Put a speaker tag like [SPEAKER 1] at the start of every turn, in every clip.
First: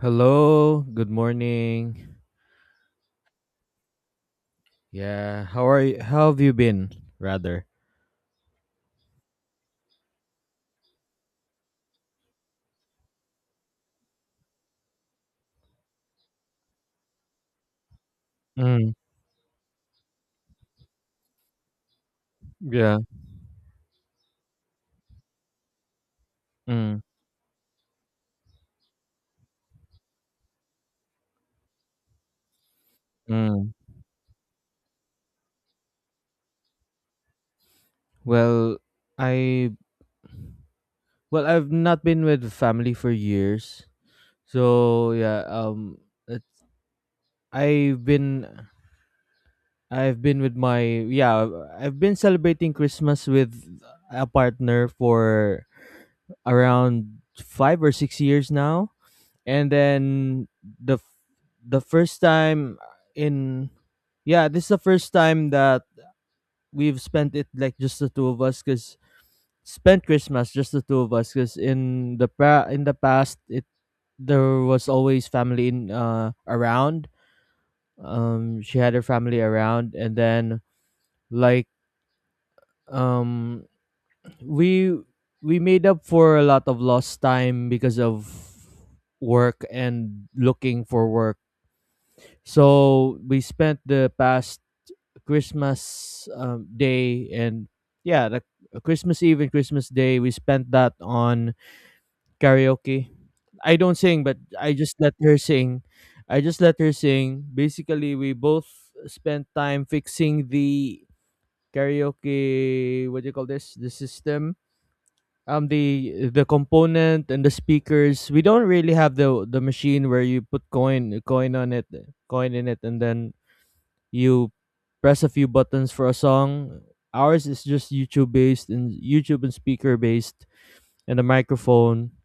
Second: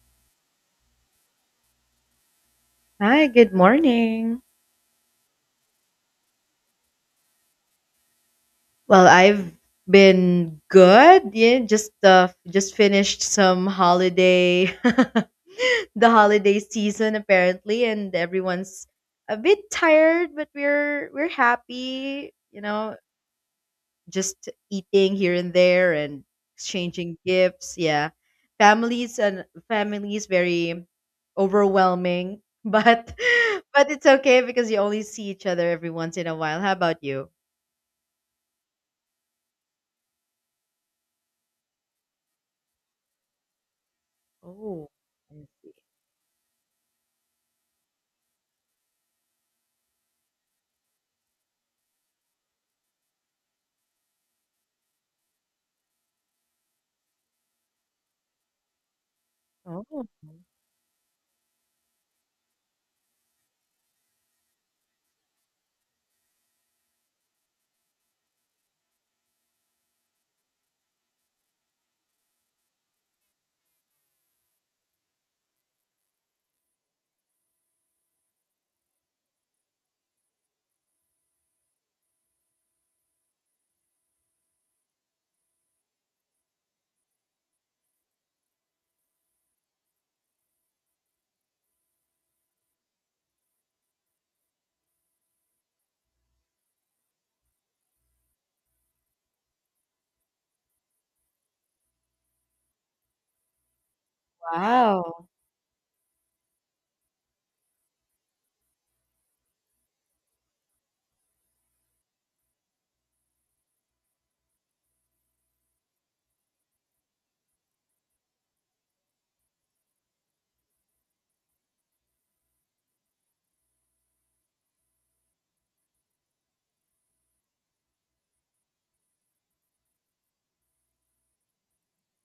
[SPEAKER 1] Hello, good morning.
[SPEAKER 2] Hi, good morning.
[SPEAKER 1] Yeah, how are you? How have you been, rather?
[SPEAKER 2] Well, I've been good. Yeah, just finished some holiday the holiday season apparently and everyone's
[SPEAKER 1] Mm,
[SPEAKER 2] a bit tired, but we're happy, you know,
[SPEAKER 1] yeah.
[SPEAKER 2] just eating here and there and
[SPEAKER 1] Mm,
[SPEAKER 2] exchanging gifts. Yeah. Families and families very overwhelming,
[SPEAKER 1] mm.
[SPEAKER 2] but it's okay because you only see each other every once in a while. How about you?
[SPEAKER 1] Well, I well I've not been with family for years.
[SPEAKER 2] Oh.
[SPEAKER 1] So, yeah, it's, I've been I've been with my yeah, I've been celebrating Christmas with a partner for around 5 or 6 years now. And then
[SPEAKER 2] Oh,
[SPEAKER 1] the f- the first time in yeah this is the first time that we've spent it like just the two of us because spent Christmas just the two of us because in the past it there was always family in around. She had her family around, and then like um we we made up for a lot of lost time because of work and looking for work. So we spent the past Christmas day and yeah, the Christmas Eve and Christmas Day we spent that on karaoke. I don't sing, but I just let
[SPEAKER 2] wow.
[SPEAKER 1] her sing. I just let her sing. Basically, we both spent time fixing the karaoke. What do you call this? The system. The component and the speakers. We don't really have the machine where you put coin on it, coin in it, and then you press a few buttons for a song. Ours is just YouTube based, and YouTube and speaker based, and a microphone.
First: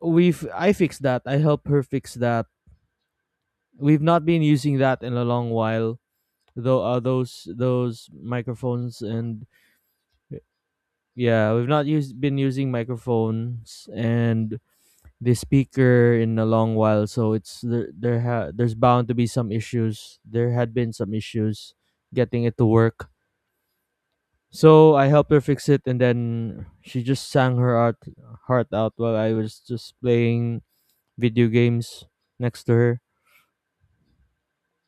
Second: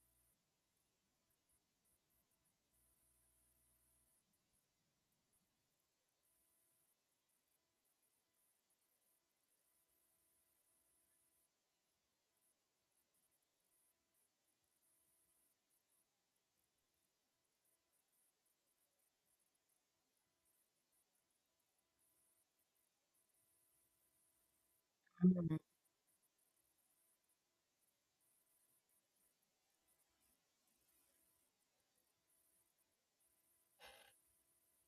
[SPEAKER 1] We've I fixed that. I helped her fix that. We've not been using that in a long while. Though those microphones and yeah, we've not used been using microphones and the speaker in a long while, so it's there. There's bound to be some issues. There had been some issues getting it to work, so I helped her
[SPEAKER 2] Mm.
[SPEAKER 1] fix it, and then she just sang her heart out while I was just playing video games next to her.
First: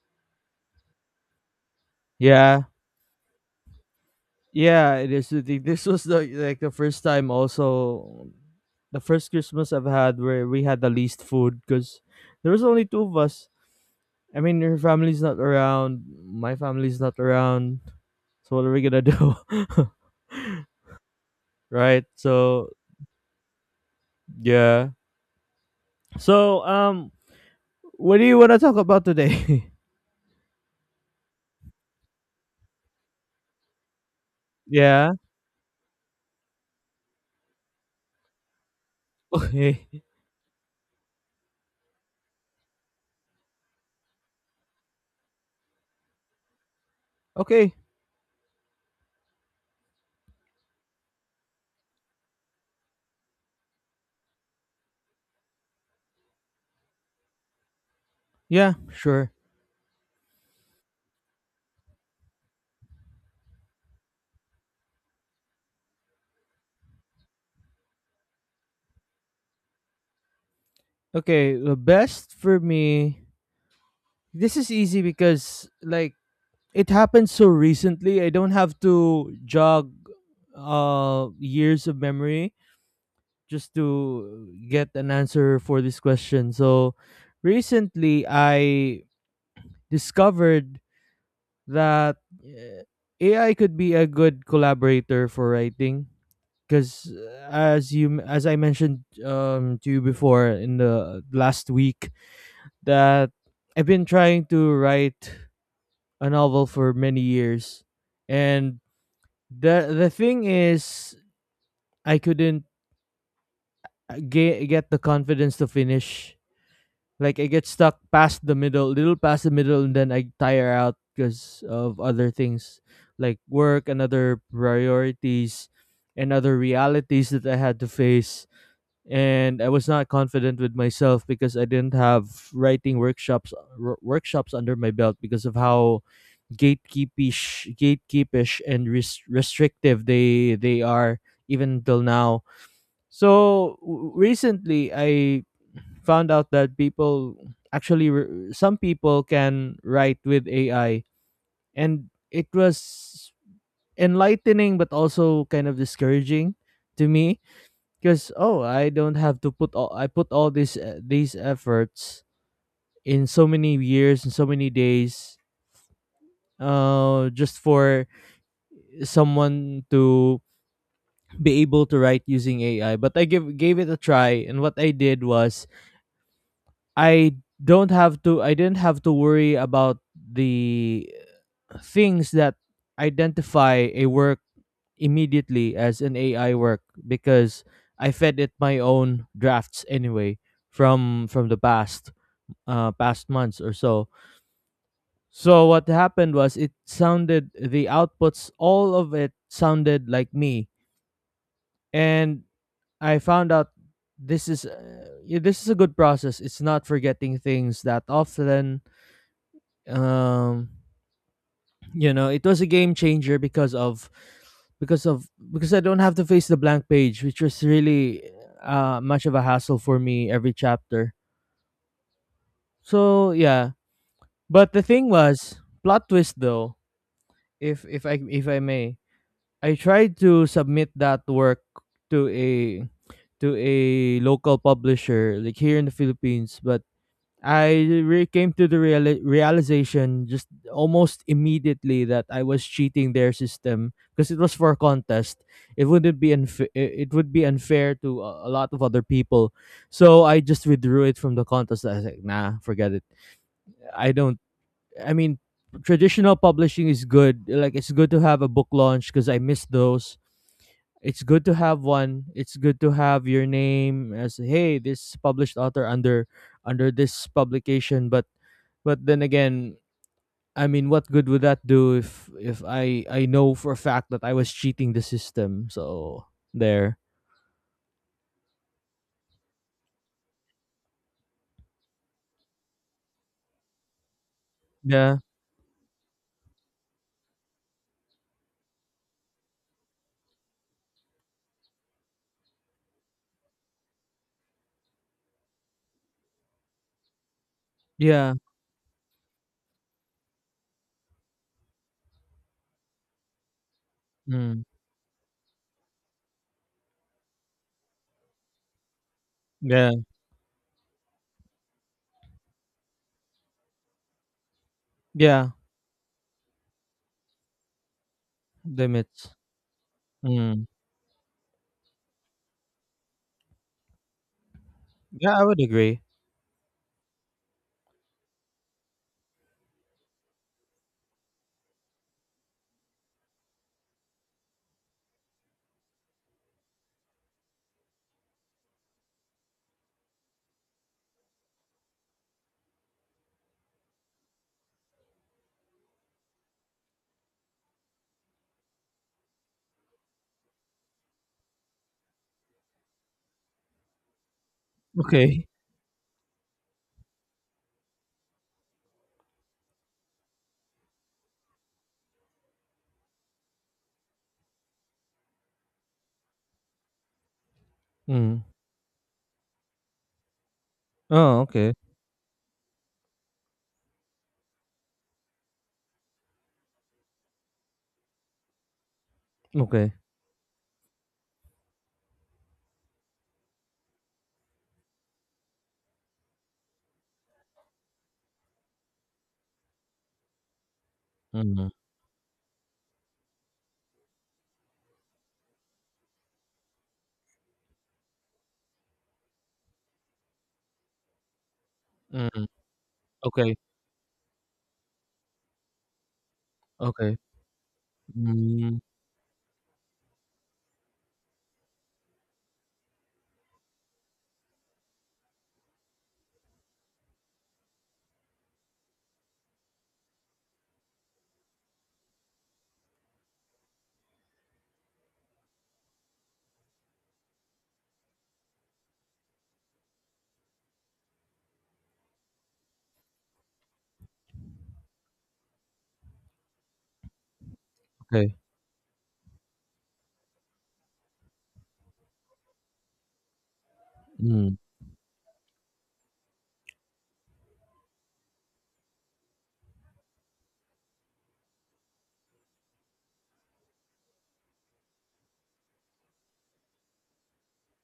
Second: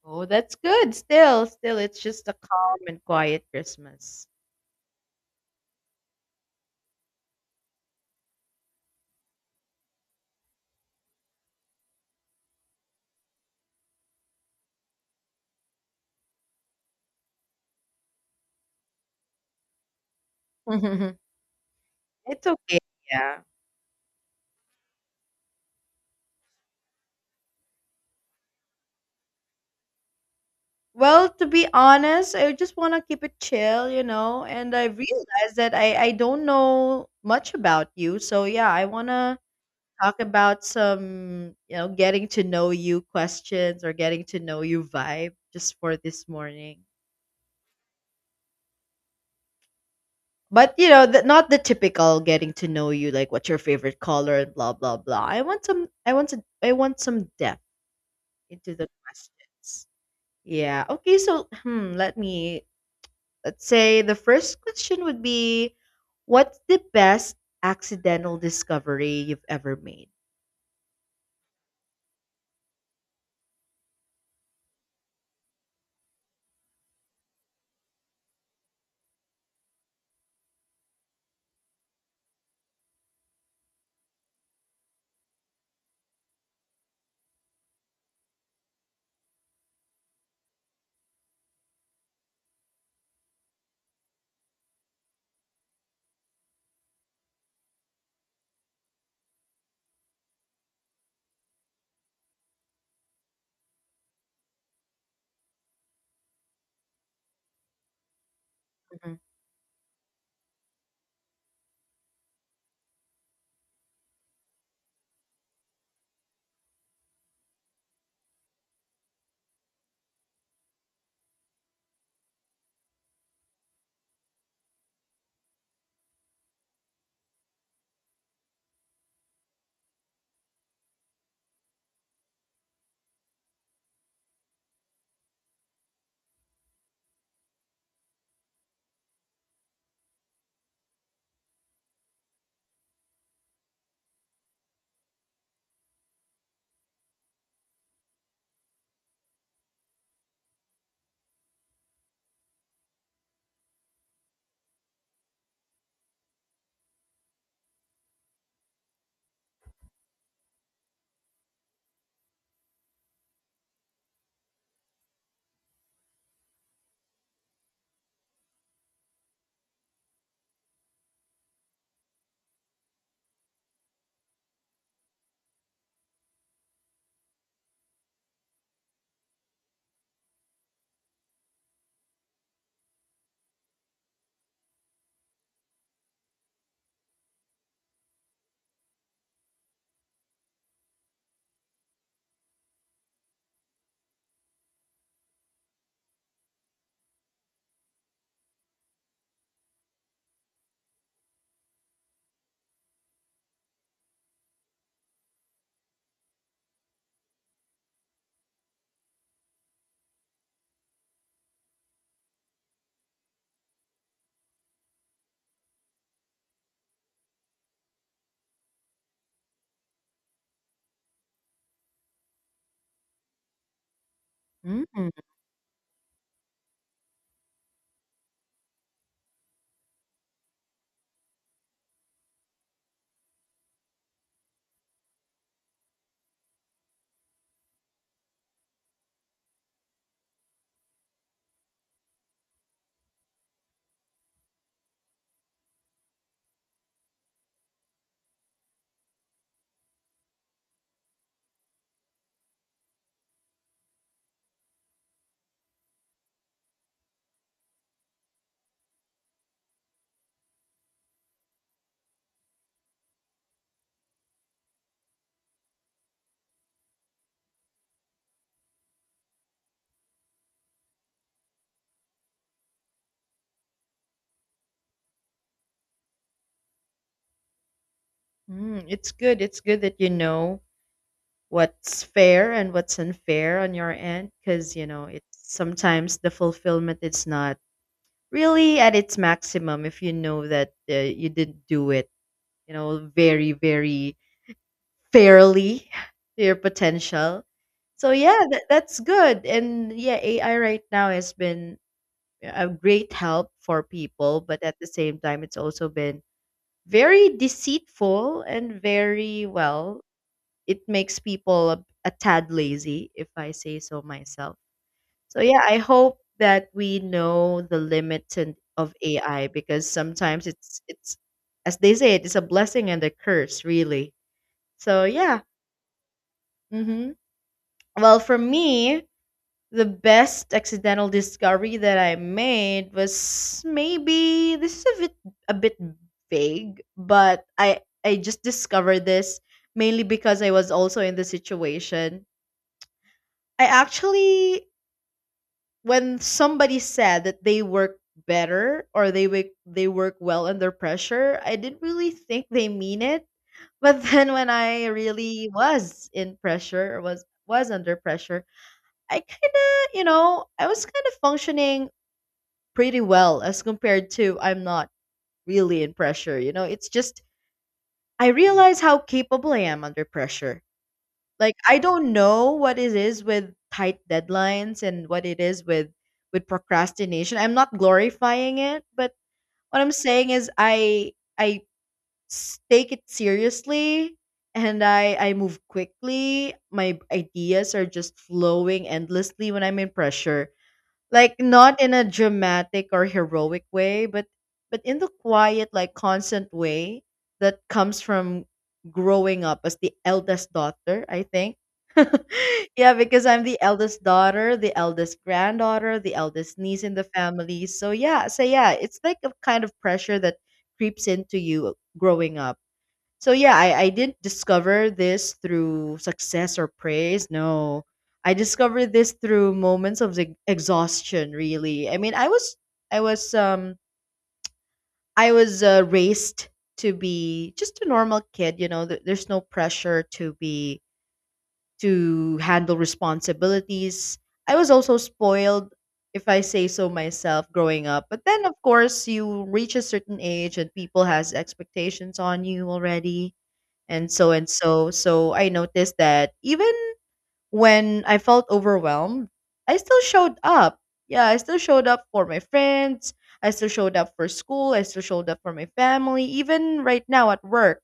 [SPEAKER 2] Oh, that's good. Still, still, it's just a
[SPEAKER 1] Yeah,
[SPEAKER 2] calm and quiet Christmas.
[SPEAKER 1] yeah. It is. The thing. This was the first time also, the first Christmas I've had where we had the least food because there was only two of us. I mean, her family's not around, my family's not around. So what are we gonna do, right?
[SPEAKER 2] It's
[SPEAKER 1] So
[SPEAKER 2] okay, yeah.
[SPEAKER 1] yeah. So um, what do you wanna talk about today?
[SPEAKER 2] Well, to be honest, I just want to keep it chill, you know, and I
[SPEAKER 1] Yeah.
[SPEAKER 2] realized that I don't know much about you. So, yeah, I want to
[SPEAKER 1] Okay.
[SPEAKER 2] talk about some, you know, getting to know you questions or getting to know you vibe just for this morning.
[SPEAKER 1] Okay.
[SPEAKER 2] But you know, not the typical getting to know you, like what's your favorite color and blah blah blah. I want some. I want to. I want some depth
[SPEAKER 1] Yeah,
[SPEAKER 2] into the
[SPEAKER 1] sure.
[SPEAKER 2] questions. Yeah. Okay. So, hmm, let me. Let's say the first question would be, what's the best accidental discovery you've ever made?
[SPEAKER 1] Okay, the best for me, this is easy because like it happened so recently. I don't have to jog years of memory just to get an answer for this question. So recently I discovered that uh, AI could be a good collaborator for writing because as I mentioned to you before in the last week that I've been trying to write a novel for many years, and
[SPEAKER 2] Mhm.
[SPEAKER 1] the thing is I couldn't get the confidence to finish. Like I get stuck past the middle, little past the middle, and then I tire out because of other things like work and other priorities and other realities that I had to face. And I was not confident with myself because I didn't have writing workshops under my belt because of how gatekeepish and restrictive they are even till now. Recently, I found out that people some people can write with AI, and it was enlightening but also kind of discouraging to me because oh, I don't have to put all I put all this these efforts in so many years and so many days just for someone to be able to write using AI. But I give gave it a try, and what I did was I don't have to I didn't have to worry about the things that identify a work immediately as an AI work because I fed it my own drafts anyway from the past past months or so. So what happened was it sounded the outputs, all of it sounded like me, and I found out this is yeah, this is a good process. It's not forgetting things that often. um you know, it was a game changer because of because I don't have to face the blank page, which was really much of a hassle for me every chapter. So yeah. But the thing
[SPEAKER 2] Mm.
[SPEAKER 1] was, plot twist though, if I may, I tried to submit that work to a local publisher like here in the Philippines, but came to the realization just almost immediately that I was cheating their system because it was for a contest. It wouldn't be unfa- It would be unfair to a lot of other people. So I just withdrew it from the contest. I was like, nah, forget it. I don't. I mean, traditional publishing is good. Like it's good to have a book launch because I miss those. It's good to have one. It's good to have your name as hey, this published author under this publication. But then again, I mean, what good would that do if I know for a fact that I was cheating the system? So there,
[SPEAKER 2] Mm, it's good. It's good that you know what's fair and what's unfair on your end, because you know
[SPEAKER 1] yeah,
[SPEAKER 2] it's sometimes the fulfillment is not really at its maximum if you know that you didn't do it, you know, very very fairly to your potential. So
[SPEAKER 1] yeah,
[SPEAKER 2] yeah, that, that's good. And yeah, AI right now has been a great help for people, but
[SPEAKER 1] mm,
[SPEAKER 2] at the same time it's also been very deceitful and very
[SPEAKER 1] yeah,
[SPEAKER 2] well, it makes people a tad lazy if I say so myself. So
[SPEAKER 1] yeah.
[SPEAKER 2] yeah, I hope that we know the limits and of
[SPEAKER 1] Limits.
[SPEAKER 2] AI, because sometimes
[SPEAKER 1] Mm.
[SPEAKER 2] it's as they say, it is a blessing and a curse really. So
[SPEAKER 1] Yeah,
[SPEAKER 2] yeah.
[SPEAKER 1] I would agree.
[SPEAKER 2] Hmm. Well, for me, the best accidental discovery that I made was, maybe this is a bit vague, but I just discovered this mainly because I was also in the situation. I actually, when somebody said that they work better or they work well under pressure, I didn't really think they mean it. But then when I
[SPEAKER 1] Okay.
[SPEAKER 2] really was in pressure or was under pressure, I kind of, you know, I was kind of functioning pretty well as compared to I'm not really in pressure, you know. It's just I
[SPEAKER 1] Mm.
[SPEAKER 2] realize how capable I am under pressure.
[SPEAKER 1] Oh,
[SPEAKER 2] Like
[SPEAKER 1] okay.
[SPEAKER 2] I don't know what it is with tight deadlines and what it is with procrastination. I'm not glorifying it, but what I'm
[SPEAKER 1] Okay.
[SPEAKER 2] saying is I take it seriously, and I move quickly. My ideas are just flowing endlessly when I'm in pressure, like
[SPEAKER 1] Mm.
[SPEAKER 2] not in a dramatic or heroic way, but in the quiet, like constant way that comes from growing up as the eldest daughter, I think.
[SPEAKER 1] Mm.
[SPEAKER 2] Yeah, because I'm
[SPEAKER 1] Okay.
[SPEAKER 2] the eldest daughter, the eldest granddaughter, the eldest niece in the
[SPEAKER 1] Okay.
[SPEAKER 2] family. So yeah, so yeah,
[SPEAKER 1] Mm.
[SPEAKER 2] it's like a kind of pressure that creeps into you growing up. So yeah, I didn't discover this through success or praise. No. I discovered this through moments of exhaustion, really. I mean, I was I was I was raised to be just a normal kid, you know, there's no pressure to be to handle responsibilities. I was also spoiled, if I say so myself, growing up. But
[SPEAKER 1] Okay.
[SPEAKER 2] then of course, you reach a certain age and people has expectations on you already and so and
[SPEAKER 1] Mm.
[SPEAKER 2] so. So I noticed that even when I felt overwhelmed, I still showed up. Yeah, I still showed up for my friends. I still showed up for school. I still showed up for my family, even right now at work.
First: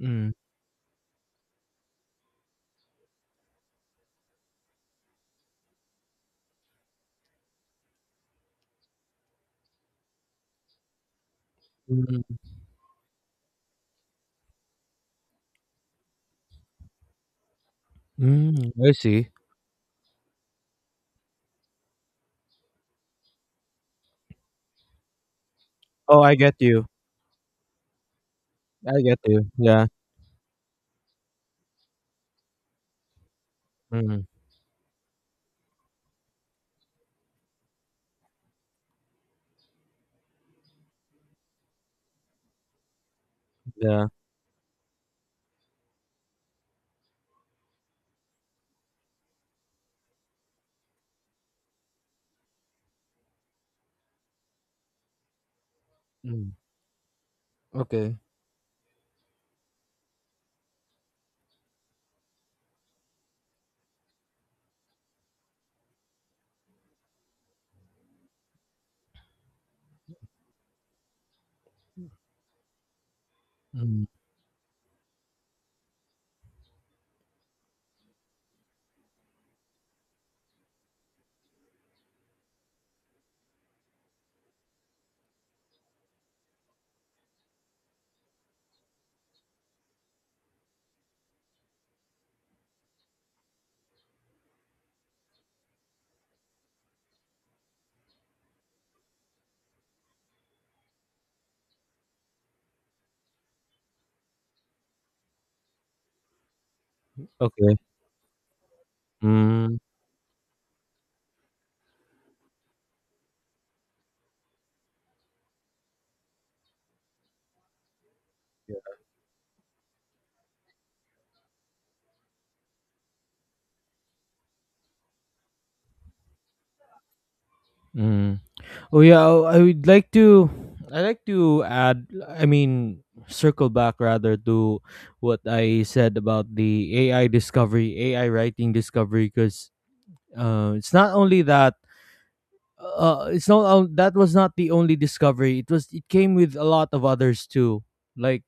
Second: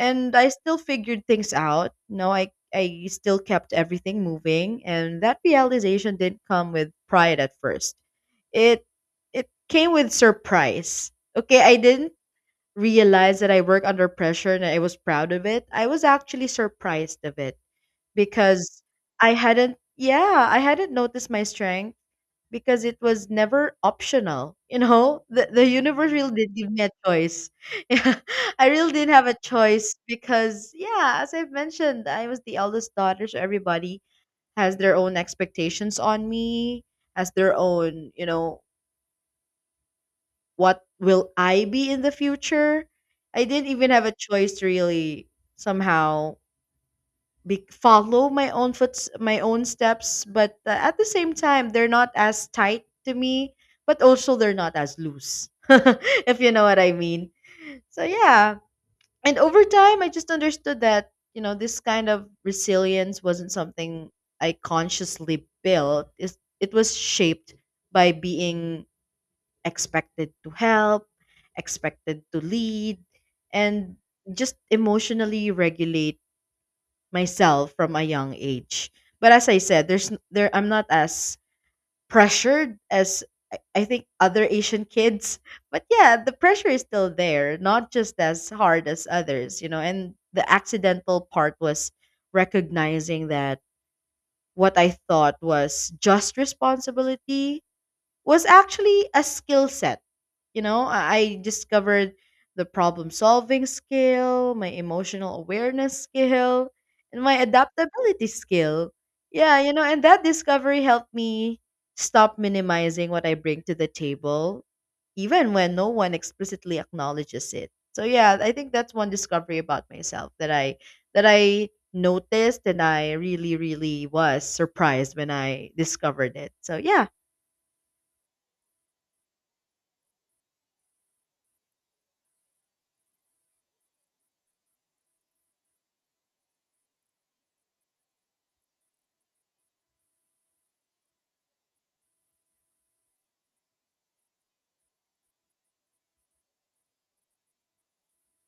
[SPEAKER 1] Mm.
[SPEAKER 2] I still figured things out. No, I still kept everything moving, and that realization didn't come with pride at first. It it came with surprise. Okay, I didn't
[SPEAKER 1] Mm.
[SPEAKER 2] realized that I work under pressure, and I was proud of it. I was actually surprised of it,
[SPEAKER 1] Mm,
[SPEAKER 2] because
[SPEAKER 1] I see.
[SPEAKER 2] I hadn't yeah, I hadn't noticed my strength because it was never optional. You know, the universe
[SPEAKER 1] Oh,
[SPEAKER 2] really
[SPEAKER 1] I get
[SPEAKER 2] did give me
[SPEAKER 1] you.
[SPEAKER 2] a choice. Yeah, I really
[SPEAKER 1] I
[SPEAKER 2] didn't
[SPEAKER 1] get
[SPEAKER 2] have a
[SPEAKER 1] you. Yeah.
[SPEAKER 2] choice because yeah, as I've mentioned, I was the eldest daughter, so everybody
[SPEAKER 1] Mm,
[SPEAKER 2] has their own expectations on me, has their own, you know, what will I be in the future? I didn't even have
[SPEAKER 1] yeah.
[SPEAKER 2] a choice to really somehow follow my own my own steps. But at the same time, they're not as tight to me, but also they're not as loose, if you
[SPEAKER 1] Mm,
[SPEAKER 2] know what I mean. So
[SPEAKER 1] okay.
[SPEAKER 2] yeah, and over time, I just understood that, you know, this kind of resilience wasn't something I consciously built. It was shaped by being expected to help, expected to lead, and
[SPEAKER 1] Mm,
[SPEAKER 2] just emotionally regulate myself from a young age. But as I said, there I'm not as pressured as I think other Asian kids. But yeah, the pressure is still there, not just as hard as others, you know. And the accidental part was recognizing that what I thought was just responsibility was actually a skill set. You know, I discovered the problem solving skill, my emotional awareness skill, and my
[SPEAKER 1] okay.
[SPEAKER 2] adaptability skill. Yeah, you
[SPEAKER 1] Mm,
[SPEAKER 2] know, and that discovery helped me stop minimizing what I bring to the table, even when no one explicitly acknowledges it. So yeah, I think that's one discovery about myself that I noticed and I really, really was surprised when I discovered it. So yeah.
[SPEAKER 1] mm. Oh yeah, oh, I would like to add, I mean, circle back rather to what I said about the AI discovery, AI writing discovery because it's not only that, it's not on- that was not the only discovery. It was it came with a lot of others too. Like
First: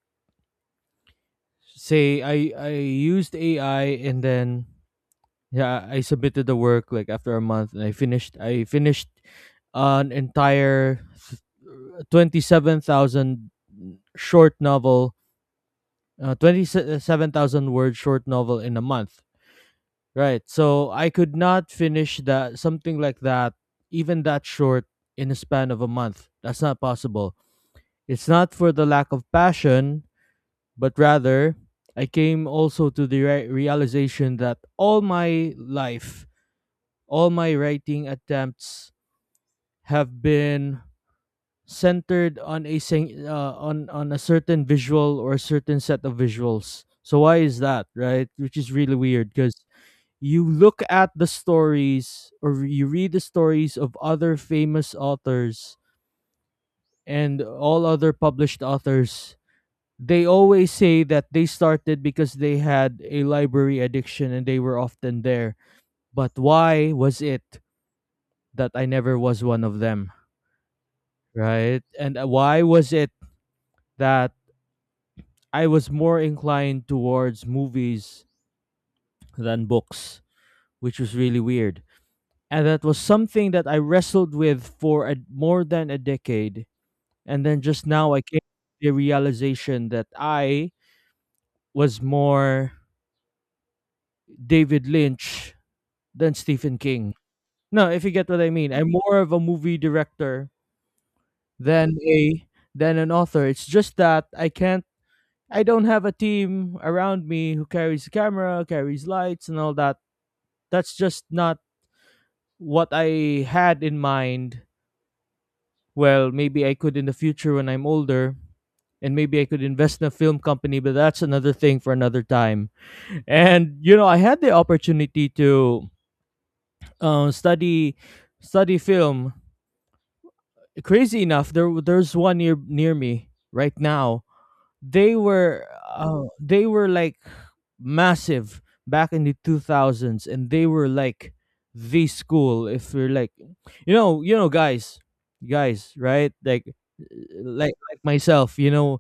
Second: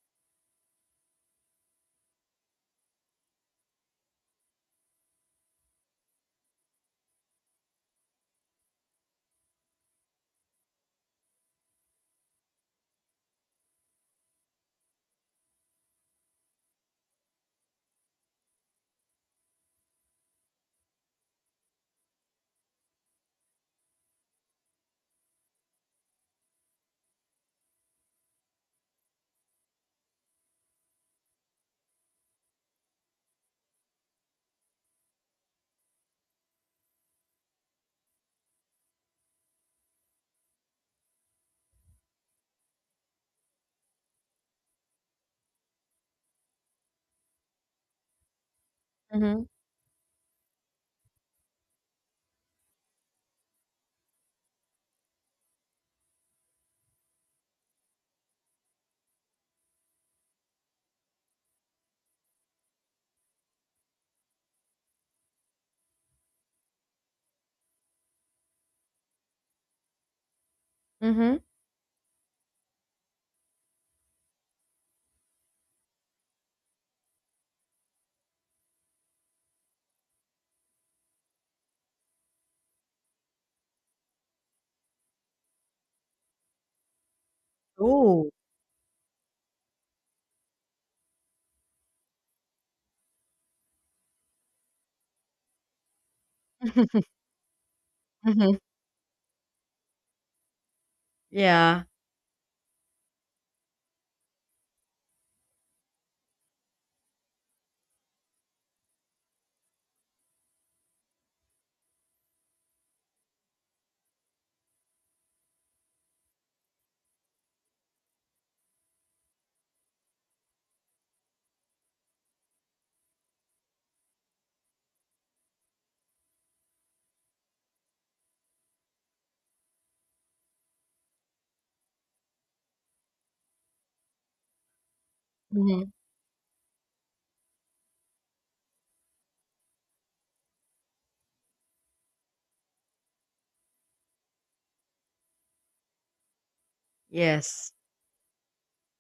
[SPEAKER 1] say I used AI and then yeah I submitted the work like after a month, and I finished an entire 27,000 short novel 27,000 word short novel in a month, right? So I could not finish that something like that even that short in a span of a month. That's not possible. It's not for the lack of passion, but rather I came also to the realization that all my life, all my writing attempts have been centered on a on a certain visual or a certain set of visuals. So why is that, right? Which is really weird because you look at the stories or you read the stories of other famous authors and all other published authors. They always say that they started because they had a library addiction and they were often there. But why was it that I never was one of them?
[SPEAKER 2] Mhm.
[SPEAKER 1] Right? And why was it that I was more inclined towards movies than books, which was really weird. And that was something that I wrestled with for more than a decade. And then just now I
[SPEAKER 2] Oh.
[SPEAKER 1] came to the realization that I was more David Lynch than Stephen King. No, if you get what I
[SPEAKER 2] Mhm.
[SPEAKER 1] mean. I'm more of a movie director
[SPEAKER 2] Yeah.
[SPEAKER 1] than a than an author. It's just that I can't I don't have a team around me who carries the camera, carries lights, and all that. That's just not what I had in mind. Well, maybe I could in the future when I'm older, and maybe I could invest in a film company, but that's another thing for another time. And you know, I had the opportunity to um, study study film. Crazy enough, there's one near me right now. They were
[SPEAKER 2] Mhm.
[SPEAKER 1] they were like massive back in the two thousands, and they were like the school. If we're like, you know, guys, right? Like,
[SPEAKER 2] Yes.
[SPEAKER 1] like myself, you know,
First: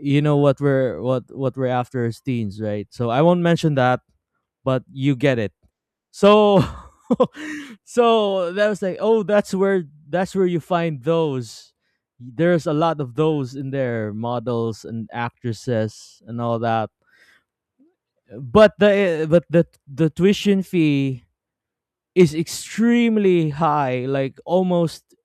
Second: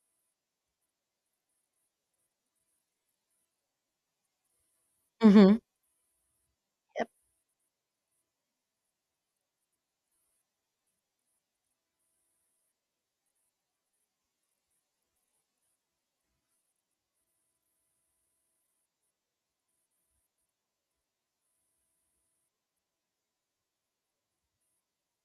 [SPEAKER 1] what we're after as teens, right? So I won't mention that, but you get it.
[SPEAKER 2] Mhm.
[SPEAKER 1] So
[SPEAKER 2] Yep.
[SPEAKER 1] so that was like, oh, that's where you find those. There's a lot of those in there, models and actresses and all that. But the tuition fee is extremely high, like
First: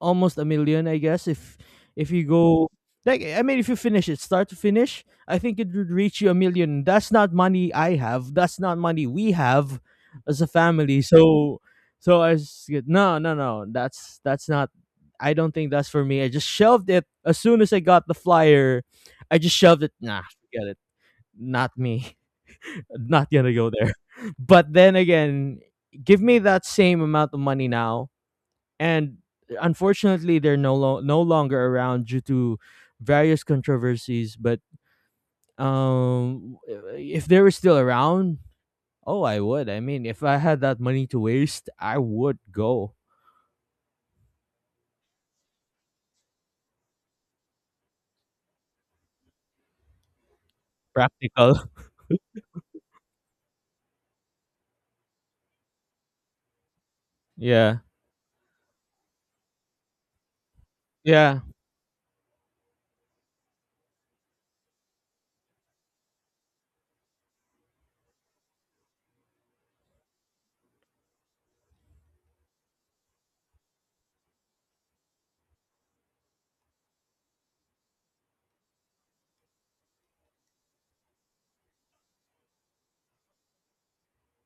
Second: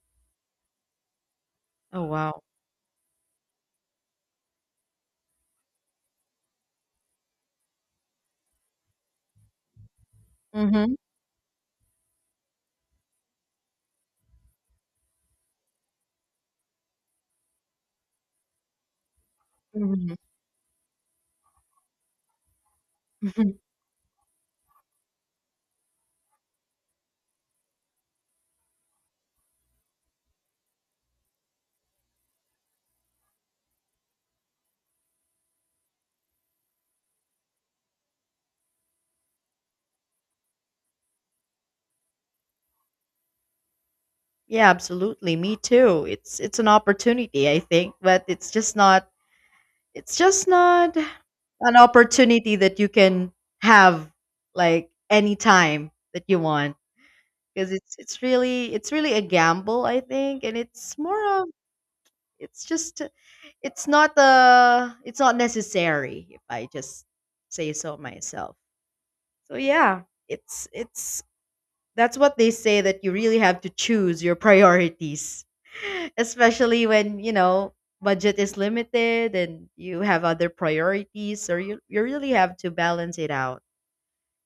[SPEAKER 1] almost a million, I guess.
[SPEAKER 2] Oh,
[SPEAKER 1] If you
[SPEAKER 2] wow.
[SPEAKER 1] go like, I mean, if you finish it, start to finish, I think it would reach you a million. That's not money I have. That's not money we have as a
[SPEAKER 2] Mhm.
[SPEAKER 1] family. So no no no. That's not. I don't think that's for me. I just shelved it as soon as I got the flyer. I just shelved it.
[SPEAKER 2] Mhm.
[SPEAKER 1] Nah, forget it. Not me. Not gonna
[SPEAKER 2] Mhm.
[SPEAKER 1] go there. But then again, give me that same amount of money now, and unfortunately they're no longer around due to various controversies, but um if they were still around, oh, I would. I mean, if I had that money to waste, I would go.
[SPEAKER 2] Yeah, absolutely. Me too. It's an opportunity, I think, but it's just not it's just not
[SPEAKER 1] Practical.
[SPEAKER 2] an opportunity that you can have like any time that you want, because
[SPEAKER 1] Yeah,
[SPEAKER 2] it's really it's really a gamble, I think, and it's
[SPEAKER 1] yeah,
[SPEAKER 2] more of it's just it's not it's not necessary if I just say so myself. So yeah, it's that's what they say, that you really have to choose your priorities. Especially when, you know, budget is limited and you have other priorities, or you really have to balance it out,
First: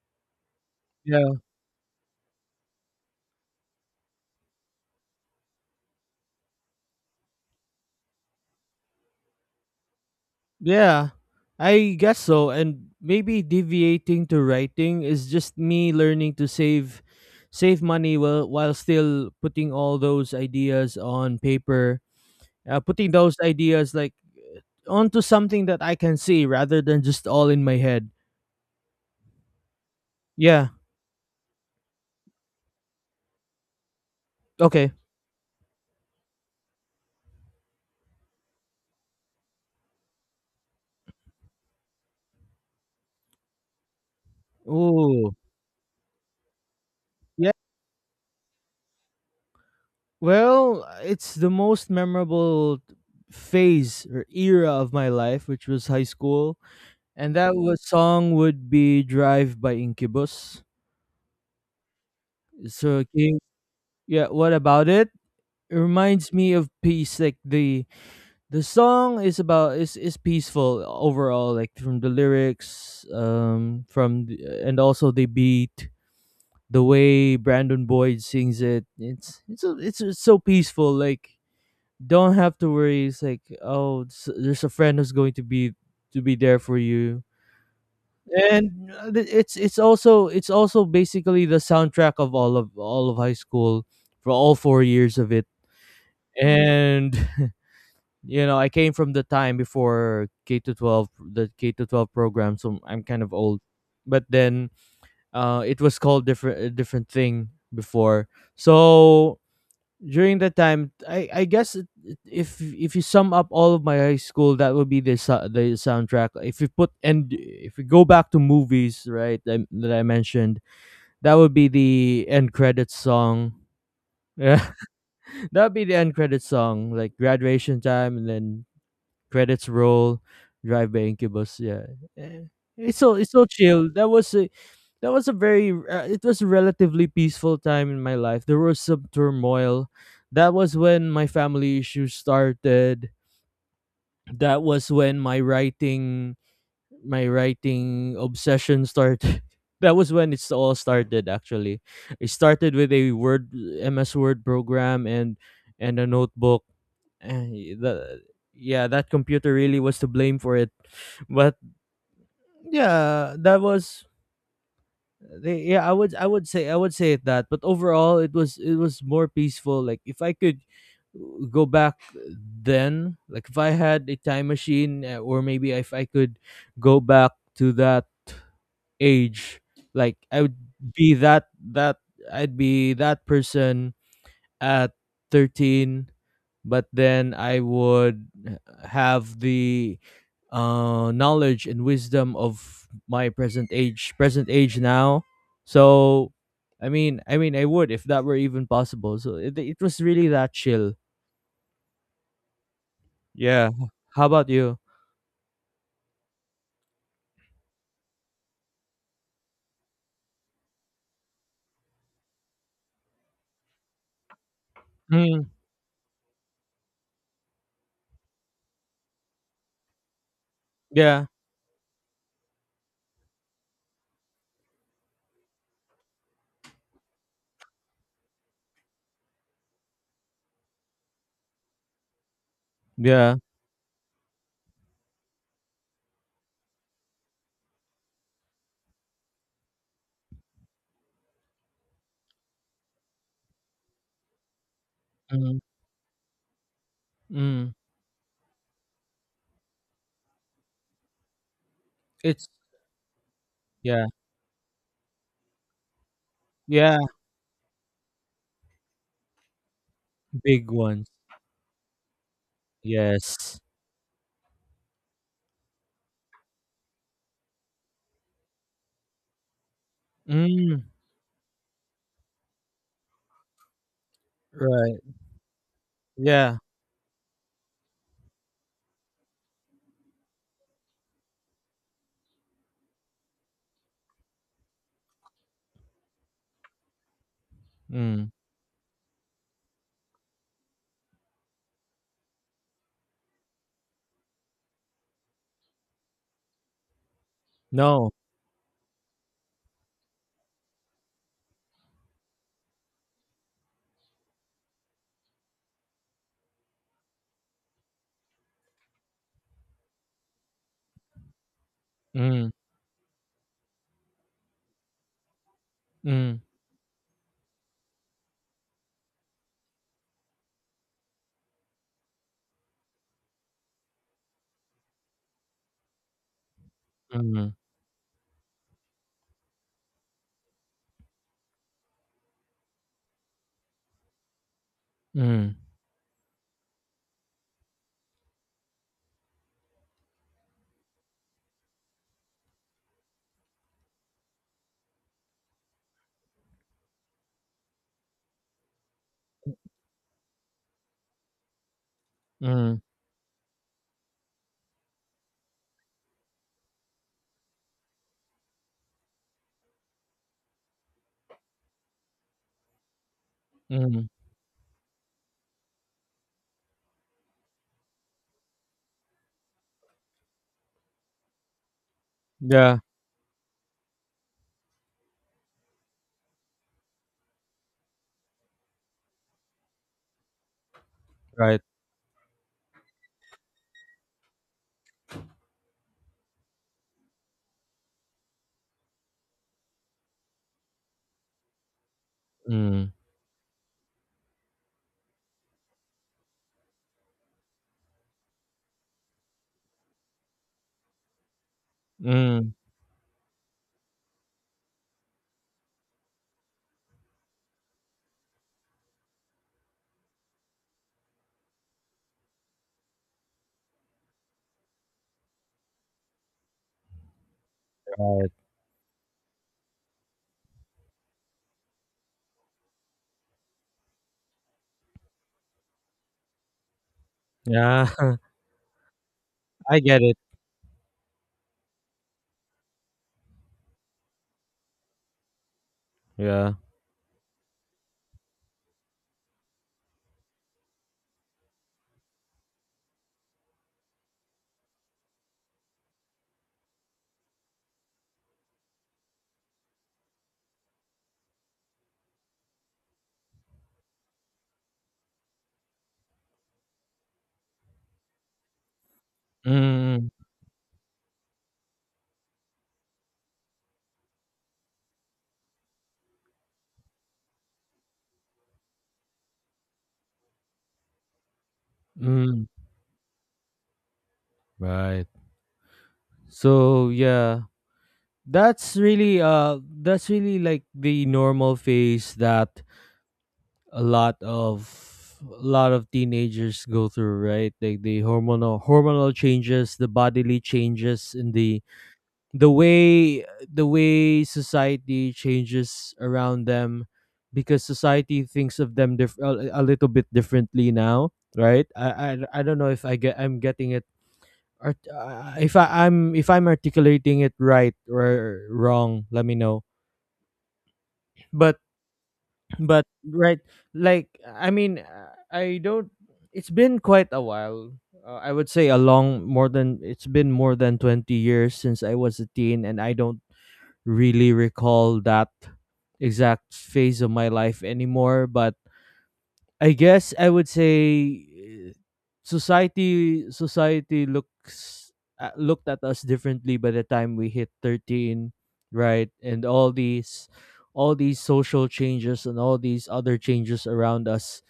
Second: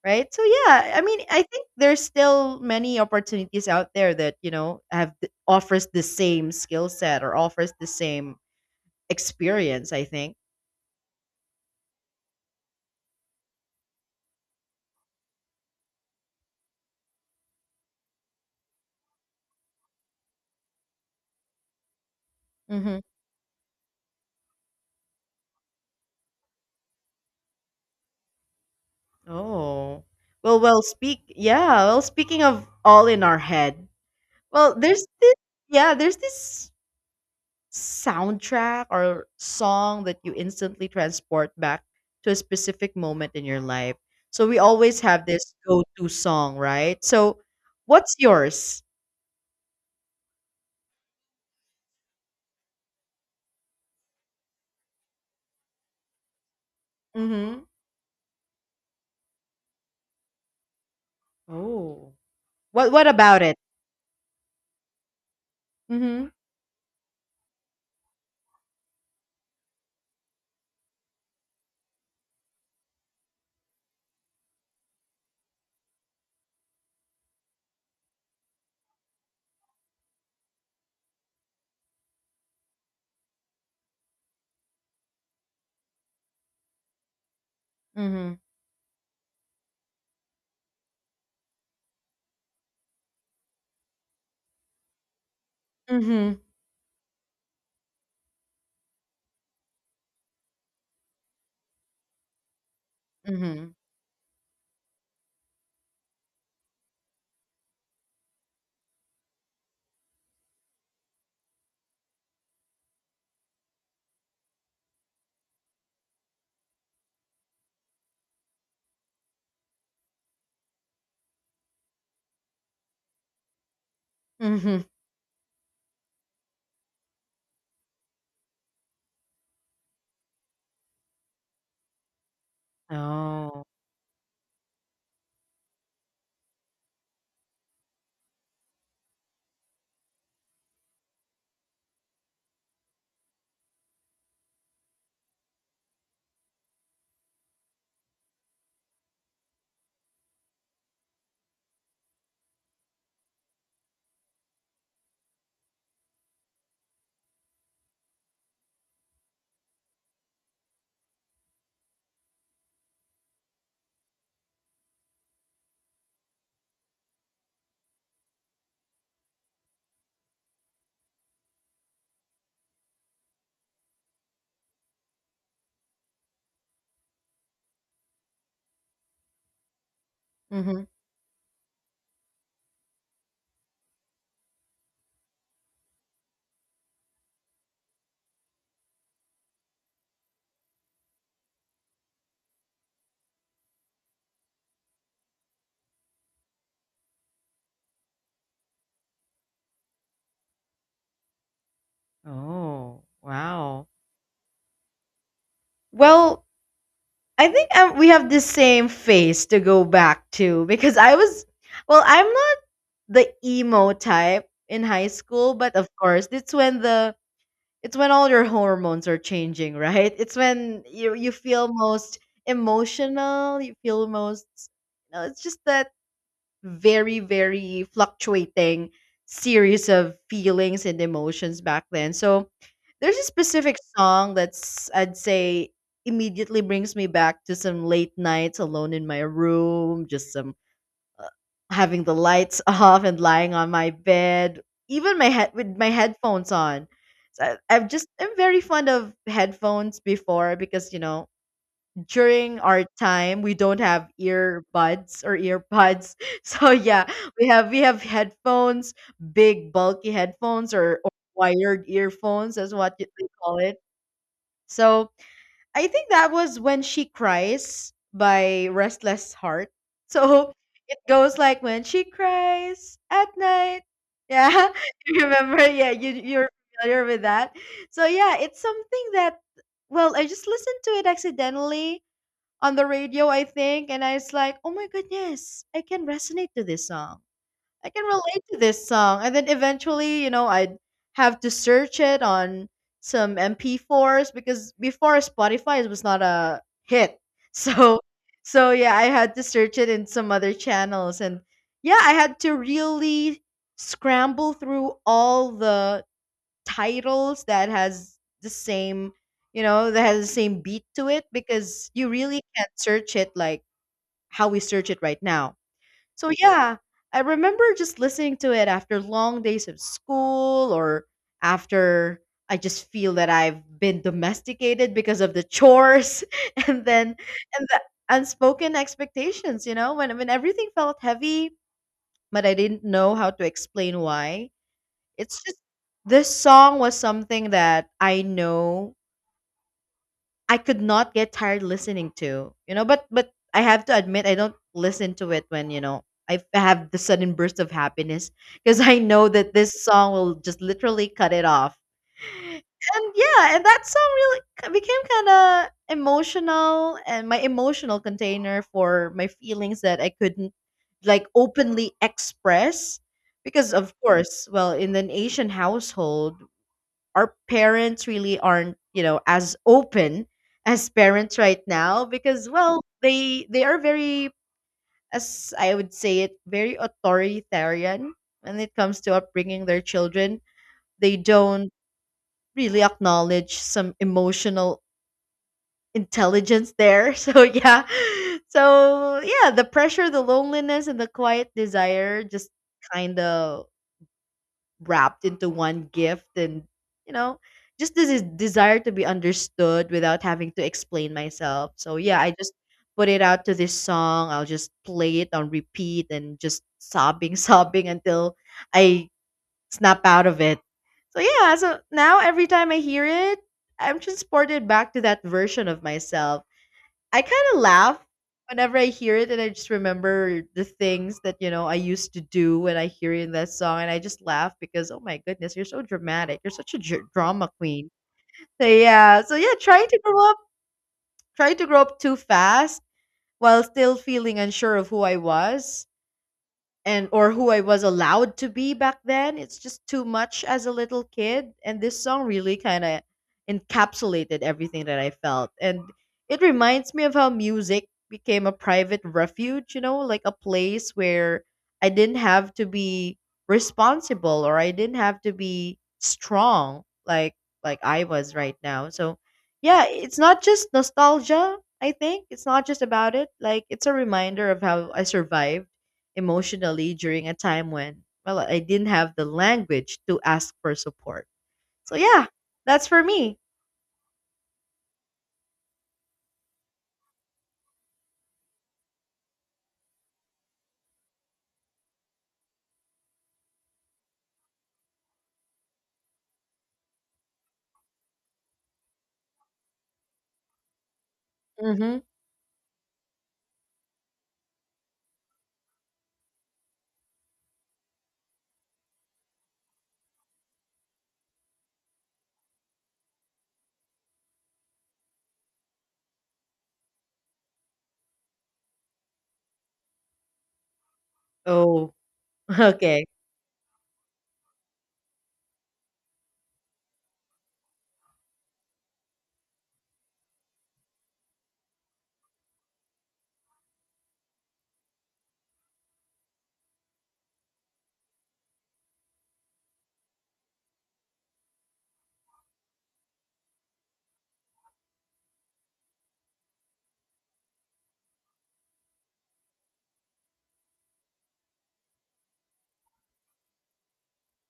[SPEAKER 2] right? So yeah, I mean,
[SPEAKER 1] yeah,
[SPEAKER 2] I think there's still many opportunities out there that, you know, have offers the same skill set or offers the same experience, I think.
[SPEAKER 1] yeah, I guess so. And maybe deviating to writing is just me learning to save, money while still putting all those ideas on paper,
[SPEAKER 2] Mhm.
[SPEAKER 1] putting those ideas, like, onto something that I can see rather than just all in my head.
[SPEAKER 2] Oh. Well,
[SPEAKER 1] Yeah.
[SPEAKER 2] well, speak. Yeah, well, speaking of all in our head. Well,
[SPEAKER 1] Okay.
[SPEAKER 2] there's this yeah, there's this soundtrack or song that you instantly transport back to a specific moment in your life. So we always have
[SPEAKER 1] Ooh.
[SPEAKER 2] this go-to song, right? So
[SPEAKER 1] Yeah.
[SPEAKER 2] what's yours?
[SPEAKER 1] Well, it's the most memorable phase or era of my life, which was high school, and that
[SPEAKER 2] Mhm.
[SPEAKER 1] was song would be "Drive" by Incubus.
[SPEAKER 2] Oh.
[SPEAKER 1] So,
[SPEAKER 2] What
[SPEAKER 1] okay,
[SPEAKER 2] about it?
[SPEAKER 1] yeah. What about it? It
[SPEAKER 2] Mhm.
[SPEAKER 1] reminds me of peace. Like the song is about is peaceful overall. Like from the lyrics, from the, and also the beat, the way Brandon Boyd sings it. It's just so peaceful. Like, don't have to worry. It's like, oh, there's a friend who's going to be there for you,
[SPEAKER 2] Mhm.
[SPEAKER 1] and it's also basically the soundtrack of all of high school for all 4 years of it.
[SPEAKER 2] Mhm.
[SPEAKER 1] And I came from the time before K to 12, the K to 12 program, so I'm kind of old.
[SPEAKER 2] Mhm.
[SPEAKER 1] But then, it was called different a different thing before. So during that time, I guess if you sum up all of my high school, that would be the the soundtrack. If you put and if you go back to movies, right, that I mentioned, that would be the end credits song. Yeah,
[SPEAKER 2] Mhm.
[SPEAKER 1] that would be the end credits song, like graduation time, and then credits roll, "Drive" by Incubus. Yeah. Eh, it's so
[SPEAKER 2] Oh.
[SPEAKER 1] chill. That was a very it was a relatively peaceful time in my life. There was some turmoil. That was when my family issues started. That was when my writing obsession started. That was when it's all started, actually. It started with a Word MS Word program and a notebook. Eh, the, yeah, that computer really was to blame for it. But yeah, that was yeah, I would say it that. But overall, it was more peaceful. Like if I could, go back then, like if I had a time machine, or maybe if I could go back to that age, like I would
[SPEAKER 2] Mhm.
[SPEAKER 1] be that, I'd be that person at 13. But then I would have the knowledge and wisdom of my present age, now. So, I mean I would, if that were even possible. So, it was really that chill.
[SPEAKER 2] Oh.
[SPEAKER 1] Yeah.
[SPEAKER 2] Wow.
[SPEAKER 1] How about you?
[SPEAKER 2] Well, I think we have the same phase to go back to because well, I'm not the emo type in high
[SPEAKER 1] Mm.
[SPEAKER 2] school, but of course, it's when the it's when all your hormones are changing, right? It's when
[SPEAKER 1] Yeah,
[SPEAKER 2] you feel most emotional, you feel most. No, it's just that very very fluctuating series of feelings and emotions back then. So there's a
[SPEAKER 1] yeah.
[SPEAKER 2] specific song that's, I'd say, immediately brings me back to some late nights alone in my room, just some having the lights off and lying on my bed, even my head
[SPEAKER 1] Mm,
[SPEAKER 2] with my headphones on. So I,
[SPEAKER 1] mm.
[SPEAKER 2] I've just I'm very fond of headphones before because, you know,
[SPEAKER 1] it's
[SPEAKER 2] during our time we don't
[SPEAKER 1] Yeah,
[SPEAKER 2] have earbuds or earpods. So
[SPEAKER 1] yeah.
[SPEAKER 2] yeah, we have headphones, big bulky
[SPEAKER 1] Big
[SPEAKER 2] headphones,
[SPEAKER 1] ones.
[SPEAKER 2] or wired earphones is what they
[SPEAKER 1] Yes.
[SPEAKER 2] call it. So I think that was "When She Cries" by Restless Heart. So
[SPEAKER 1] Mm.
[SPEAKER 2] it goes like, "when she cries at night." Yeah.
[SPEAKER 1] Right.
[SPEAKER 2] You remember? Yeah, you're
[SPEAKER 1] Yeah.
[SPEAKER 2] familiar with that. So yeah, it's something that, well, I just listened to it accidentally on the radio, I think, and I was like, oh my goodness, I can resonate to this song. I can
[SPEAKER 1] Mm.
[SPEAKER 2] relate to this song. And then eventually, you know, I'd have to search it on some MP4s because before Spotify it was not a hit. So
[SPEAKER 1] No.
[SPEAKER 2] so yeah, I had to search it in some other channels, and yeah, I had to really scramble through all the titles that has the same that has the same beat to it, because you really
[SPEAKER 1] Mm,
[SPEAKER 2] can't search it like how we search it right now. So
[SPEAKER 1] mm,
[SPEAKER 2] yeah, I remember just listening to it after long days of school, or after, I just feel that I've been domesticated because of the chores. And then,
[SPEAKER 1] mm.
[SPEAKER 2] and the unspoken expectations, you know, when everything felt heavy, but I didn't know how to explain why. It's
[SPEAKER 1] Mm,
[SPEAKER 2] just, this song was something that I know I could not get tired listening to, you know, but I have to admit I don't listen to it when, have the sudden burst of happiness, because I know that this song will just literally cut it off.
[SPEAKER 1] mm,
[SPEAKER 2] And yeah, and that song really became kind of emotional, and my emotional container for my feelings that I couldn't like openly express, because of
[SPEAKER 1] mm.
[SPEAKER 2] course, well, in an Asian household, our parents really aren't, you know, as open as parents right now, because
[SPEAKER 1] Yeah,
[SPEAKER 2] well they are very, as I would say it, very authoritarian when it comes to upbringing their children. They
[SPEAKER 1] right.
[SPEAKER 2] don't really acknowledge some emotional intelligence there. So yeah, the pressure, the loneliness, and the quiet desire just
[SPEAKER 1] Mm,
[SPEAKER 2] kind of wrapped into one gift. And you know, just this desire to be understood without having to explain myself. So yeah, I
[SPEAKER 1] mm,
[SPEAKER 2] just put it out to this song. I'll just play it on repeat and just sobbing sobbing until I snap out of it. So yeah, so now every time I hear it, I'm transported back to that version of myself. I kind of laugh
[SPEAKER 1] right.
[SPEAKER 2] whenever I hear it, and I just remember the things that I used to do when I hear in that song, and I just laugh because oh my goodness, you're so dramatic. You're such a drama
[SPEAKER 1] Yeah,
[SPEAKER 2] queen. So yeah,
[SPEAKER 1] I
[SPEAKER 2] trying to
[SPEAKER 1] get it.
[SPEAKER 2] grow up, trying to grow up too fast while still feeling unsure of who I was,
[SPEAKER 1] Yeah.
[SPEAKER 2] and or who I was allowed to be back then. It's just too much as a little kid, and this song really kind of encapsulated everything that I felt. And it reminds me of how music became a private refuge, you know, like a place where I didn't have to be responsible, or I didn't have to be strong, like I was right now. So, yeah,
[SPEAKER 1] Mm,
[SPEAKER 2] it's not just nostalgia, I think. It's not just about it. Like, it's a reminder of how I survived emotionally during a time when, well, I didn't have the language to ask for support. So, yeah,
[SPEAKER 1] mm,
[SPEAKER 2] that's for me.
[SPEAKER 1] right. So yeah, that's really, that's really like the normal phase that a lot of a lot of teenagers go through, right? Like the hormonal changes, the bodily changes in
[SPEAKER 2] Hmm.
[SPEAKER 1] the way the way society changes around them, because society thinks of them, a little bit differently now, right. I don't know if I'm getting it, if I'm articulating it right or wrong, let me know, but
[SPEAKER 2] Oh,
[SPEAKER 1] but
[SPEAKER 2] okay.
[SPEAKER 1] right, like I mean, I don't. It's been quite a while. I would say a long, more than it's been more than 20 years since I was a teen, and I don't really recall that exact phase of my life anymore. But I guess I would say, society society looks looked at us differently by the time we hit 13, right, and all these social changes and all these other changes around us.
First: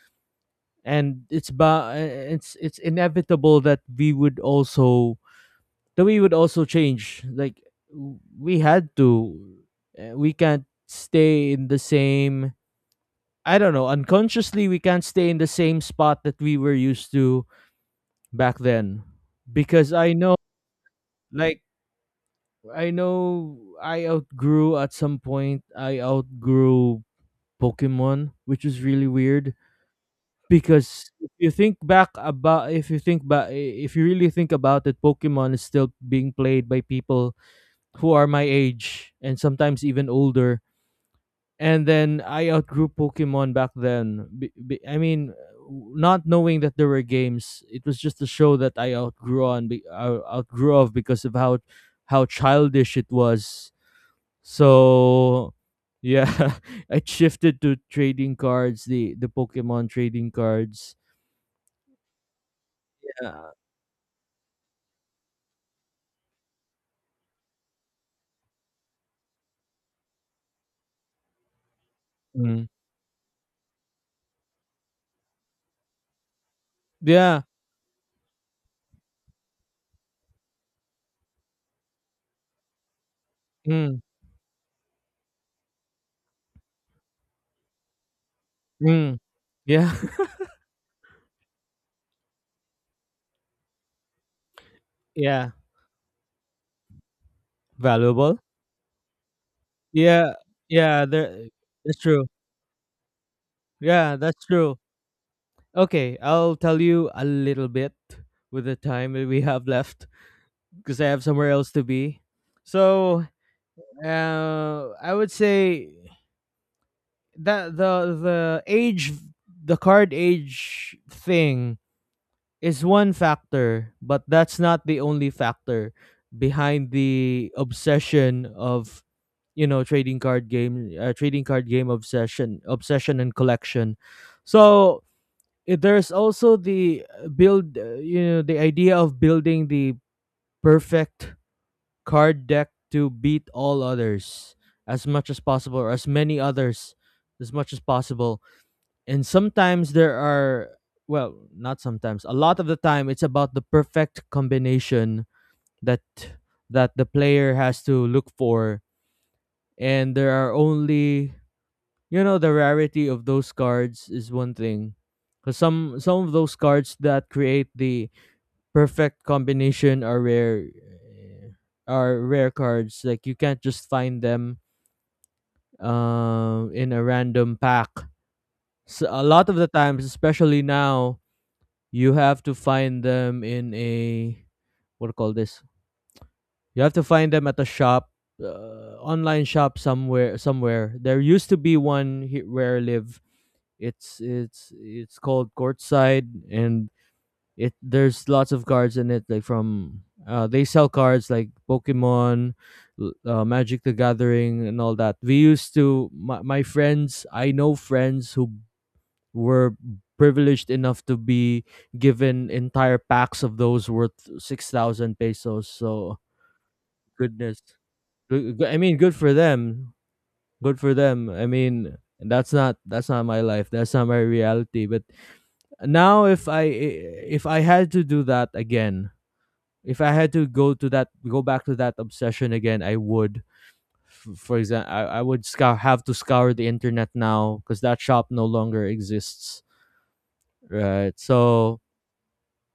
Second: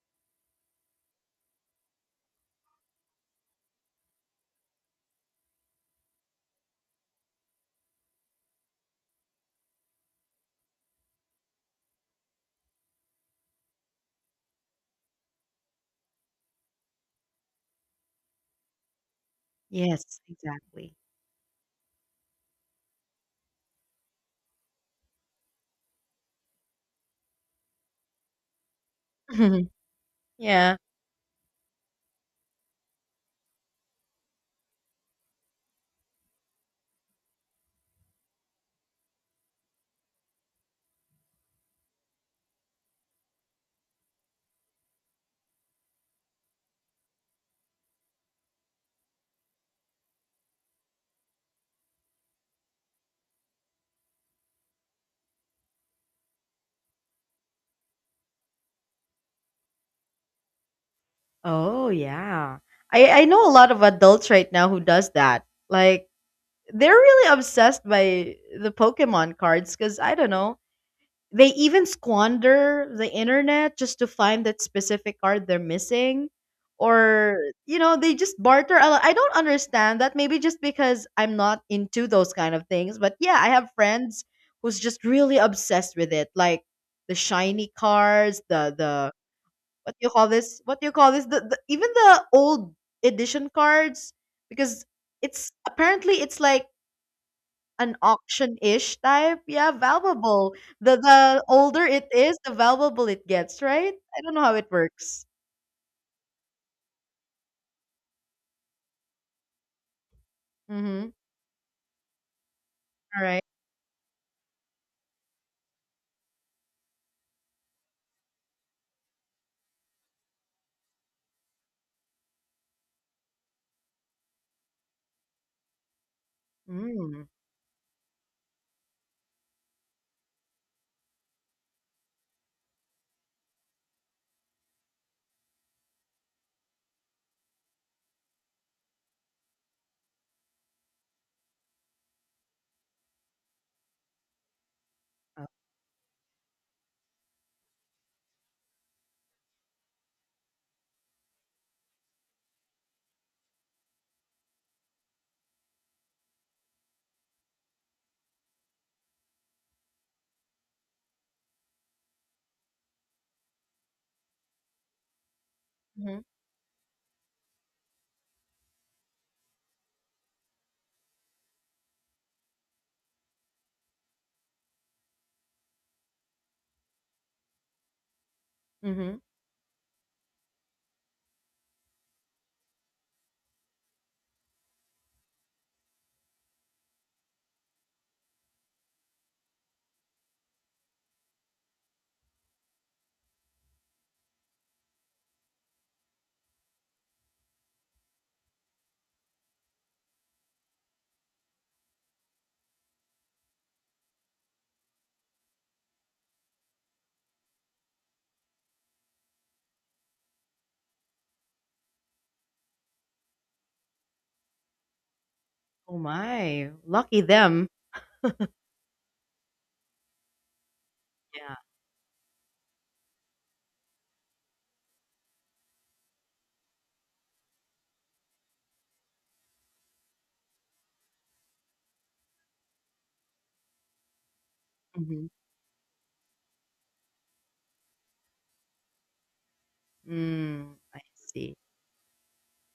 [SPEAKER 1] And it's ba- eh, it's inevitable that we would also the way would also change, like we had to, we can't stay in the same, I don't know, unconsciously we can't stay in the same spot that we were used to back then. Because I
[SPEAKER 2] Yes,
[SPEAKER 1] know,
[SPEAKER 2] exactly.
[SPEAKER 1] like I know, I outgrew, at some point I outgrew Pokemon, which is really weird.
[SPEAKER 2] Yeah.
[SPEAKER 1] Because if you think back about if you really think about it, Pokemon is still being played by people who are my age and sometimes even older. And then I outgrew Pokemon back then. I mean, not knowing that there were games, it was just a show that I outgrew on, outgrew of, because of how childish it was. So yeah, I shifted to trading cards, the Pokemon trading cards.
[SPEAKER 2] Oh, yeah. I know
[SPEAKER 1] Yeah.
[SPEAKER 2] a lot of adults right now who does that. Like, they're really obsessed by the Pokemon cards, because I don't know. They even
[SPEAKER 1] Mm.
[SPEAKER 2] squander the internet just to find that specific card they're missing. Or,
[SPEAKER 1] Yeah.
[SPEAKER 2] you know, they just barter a lot. I don't understand that. Maybe just because I'm not into those kind of things. But yeah, I have
[SPEAKER 1] Mm.
[SPEAKER 2] friends who's just really obsessed with it. Like the shiny cards, the
[SPEAKER 1] Mm. Yeah.
[SPEAKER 2] what do you call this? What do you call this? The even the old edition cards. Because
[SPEAKER 1] Yeah.
[SPEAKER 2] it's apparently it's like an
[SPEAKER 1] Valuable.
[SPEAKER 2] auction-ish type. Yeah,
[SPEAKER 1] Yeah.
[SPEAKER 2] valuable.
[SPEAKER 1] Yeah.
[SPEAKER 2] The
[SPEAKER 1] There.
[SPEAKER 2] older
[SPEAKER 1] It's
[SPEAKER 2] it
[SPEAKER 1] true.
[SPEAKER 2] is, the valuable it gets, right?
[SPEAKER 1] Yeah,
[SPEAKER 2] I don't know
[SPEAKER 1] that's
[SPEAKER 2] how it
[SPEAKER 1] true.
[SPEAKER 2] works.
[SPEAKER 1] Okay, I'll tell you a little bit with the time that we have left, because I
[SPEAKER 2] Mm-hmm.
[SPEAKER 1] have somewhere else to be.
[SPEAKER 2] All
[SPEAKER 1] So,
[SPEAKER 2] right.
[SPEAKER 1] I would say that the age, the card age thing, is one factor, but that's not the only factor behind
[SPEAKER 2] Mm.
[SPEAKER 1] the obsession of, you know, trading card game obsession and collection. So there's also the, build, you know, the idea of building the perfect card deck to beat all others as much as possible, or as many others as much as possible. And sometimes there are, well, not sometimes, a lot of the time it's about the perfect combination that the player has to look for. And there are only, you know, the rarity of those cards is one thing, because
[SPEAKER 2] Mm-hmm.
[SPEAKER 1] some of those cards that create the perfect combination are rare, are rare cards, like you can't just find them, in a random pack. So
[SPEAKER 2] Mm-hmm.
[SPEAKER 1] a lot of the times, especially now, you have to find them in a, what do you call this, you have to find them at a shop, online shop somewhere. Somewhere there used to be one, where I live. It's called Courtside, and it there's lots of cards in it, like from, they sell cards like Pokemon, Magic: The Gathering, and all that. We used to, my friends, I know friends who were privileged enough to be given entire packs of those worth 6,000 pesos,
[SPEAKER 2] Oh
[SPEAKER 1] so,
[SPEAKER 2] my, lucky
[SPEAKER 1] goodness.
[SPEAKER 2] them.
[SPEAKER 1] I mean, good for them. I
[SPEAKER 2] Yeah.
[SPEAKER 1] mean, that's not, that's not my life, that's not my reality. But now if I if I had to do that again, if I had to go to that, go back to that obsession again, I would. For example, I
[SPEAKER 2] Mm-hmm.
[SPEAKER 1] would scour, have to scour the internet now, because that shop no longer exists,
[SPEAKER 2] Mm, I
[SPEAKER 1] right?
[SPEAKER 2] see.
[SPEAKER 1] So,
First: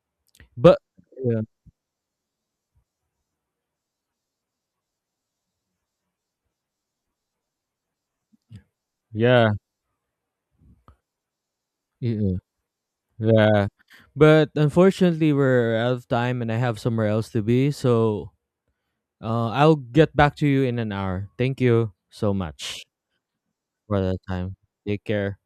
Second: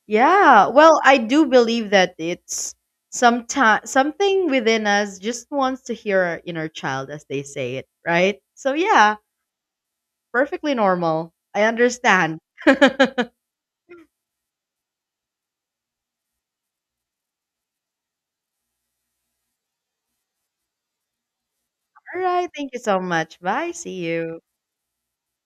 [SPEAKER 2] Yeah.
[SPEAKER 1] but
[SPEAKER 2] Well, I
[SPEAKER 1] yeah,
[SPEAKER 2] do believe that it's sometime something within us just wants to hear our inner child, as they say it, right? So yeah,
[SPEAKER 1] yeah,
[SPEAKER 2] perfectly normal. I
[SPEAKER 1] yeah,
[SPEAKER 2] understand.
[SPEAKER 1] yeah. But unfortunately, we're out of time, and I have somewhere else to be. So, I'll get back to you in an hour. Thank you
[SPEAKER 2] All
[SPEAKER 1] so
[SPEAKER 2] right. Thank you
[SPEAKER 1] much
[SPEAKER 2] so much. Bye.
[SPEAKER 1] for
[SPEAKER 2] See
[SPEAKER 1] the
[SPEAKER 2] you.
[SPEAKER 1] time. Take care.